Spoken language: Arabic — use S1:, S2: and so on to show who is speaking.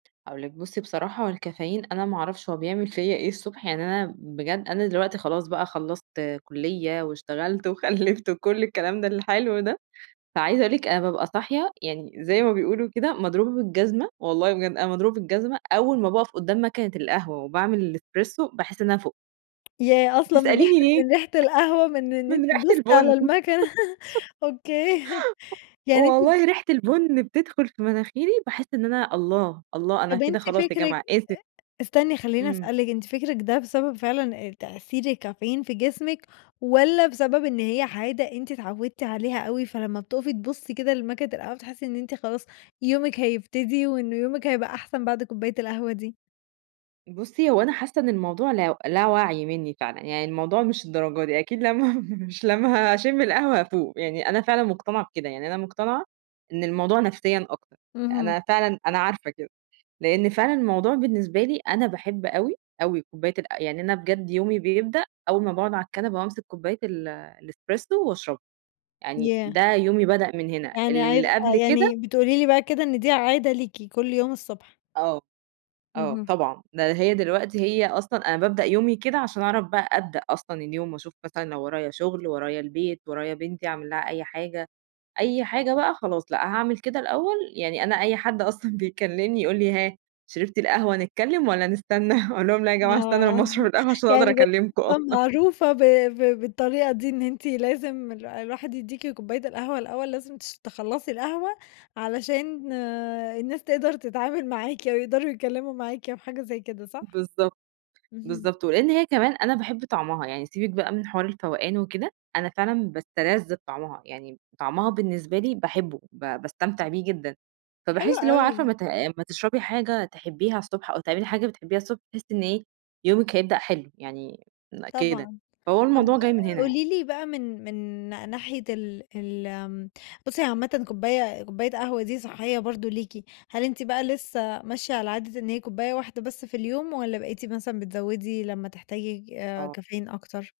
S1: هاقول لِك بُصّي بصراحة هو الكافيين أنا ما أعرفش هو بيعمل فيّا إيه الصبح يعني أنا بجد أنا دلوقتي خلاص بقى خلّصت كليّة، واشتغلت، وخلّفت، وكل الكلام ده الحلو ده، فعايزة أقول لِك أنا بابقى صاحية يعني زي ما بيقولوا كده مضروبة بالجزمة، والله بجد أنا مضروبة بالجزمة أول ما باقَف قدّام ماكينة القهوة وباعمل الespresso باحس إن أنا فُقت،
S2: ياه! أصلًا من ريحة
S1: تسأليني
S2: أ
S1: ليه؟
S2: من ريحة القهوة من إن أنتِ
S1: من ريحة
S2: تبُصّي على
S1: البُنّ،
S2: الماكينة، أوكي، يعني أنتِ ب
S1: والله ريحة البن بتدخل في مناخيري باحس إن أنا، الله، الله أنا
S2: طَب
S1: كده
S2: أنتِ
S1: خلاص يا
S2: فكرِك
S1: جماعة
S2: أ
S1: آسف.
S2: أ استني خلّيني
S1: إمم.
S2: اسألِك أنتِ فكرِك ده بسبب فعلًا آآ، تأثير الكافيين في جسمِك والَّا بسبب إن هي عادة، أنتِ اتعودتِ عليها أوي فلمّا بتُقفي تبُصّي كده لماكينة القهوة بتحسّي إن أنتِ خلاص يومِك هيبتدي، وإن يومِك هيبقى أحسن بعد كوباية القهوة دي؟
S1: بُصّي، هو أنا حاسّة إن الموضوع لا لا وعي منّي فعلًا، يعني الموضوع مش للدرجة دي أكيد لمّا مش لمّا هاشِمّ القهوة هافوق، يعني أنا فعلًا مقتنعة بكده، يعني أنا مقتنعة إن الموضوع نفسيًا أكتر، أ
S2: اهم.
S1: أنا فعلًا أنا عارفة كده، لإن فعلًا الموضوع بالنسبة لي أنا باحب أوي، أوي كوباية الق يعني أنا بجد يومي بيبدأ أول ما باقعُد على الكنبة وأمسك كوباية ال الespresso واشربها، يعني
S2: ياه!
S1: ده يومي بدأ من هنا،
S2: يعني
S1: اللي
S2: عايزة آه،
S1: قبل كده
S2: يعني بتقولي لي بقى كده إن دي عادة ليكِ كل يوم الصبح؟
S1: آه، آه،
S2: اهم.
S1: طبعًا ده هي دلوقتي هي أصلًا أنا بابدأ يومي كده عشان اعرف بقى أبدأ أصلًا اليوم، واشوف مثلًا لو ورايا شغل، ورايا البيت، ورايا بنتي، أعمل لها أي حاجة، أي حاجة بقى خلاص، لأ، هاعمل كده الأول يعني أنا أي حد أصلًا بيكلّمني يقول لي ها، شربتِ القهوة نتكلّم والَّا نستنى؟ أقول لهم لأ يا جماعة استنّوا
S2: آه،
S1: لمّا أشرب القهوة عشان أقدر
S2: يعني بقيتِ
S1: اكلّمكم، آه.
S2: أصلًا معروفة ب ب بالطريقة دي، إن أنتِ لازم الو الواحد يديكِ كوباية القهوة الأول لازم تش تخلّصي القهوة، علشان الناس تقدر تتعامل معاكِ، أو يقدروا يتكلّموا معاكِ أو حاجة زي كده، صح؟
S1: بالضبط،
S2: اهم.
S1: بالضبط، ولإن هي كمان أنا باحب طعمها، يعني سيبِك بقى من حوار الفوقان وكده، أنا فعلًا باستلذ بطعمها، يعني م طعمها بالنسبة لي باحبه با باستمتع بيه جدًا،
S2: حلو
S1: فباحس اللي هو عارفة
S2: أوي.
S1: أمّا ت أمّا تشربي حاجة تحبيها الصبح، أو تعملي حاجة بتحبيها الصبح، تحسّي إن إيه، يومِك هيبدأ حلو، يعني م كده،
S2: طبعًا،
S1: فهو
S2: طَب
S1: الموضوع جاي من هنا يعني.
S2: قولي لي بقى من، من نا ناحية ال ال آمم، بُصّي هي عامةً كوباية كوباية قهوة دي صحّية برضه ليكِ، هل أنتِ بقى لسه ماشية على عادة إن هي كوباية واحدة بس في اليوم، والَّا بقيتِ مثلًا بتزوّدي لمّا تحتاجي ج آآ،
S1: آه.
S2: كافيين أكتر؟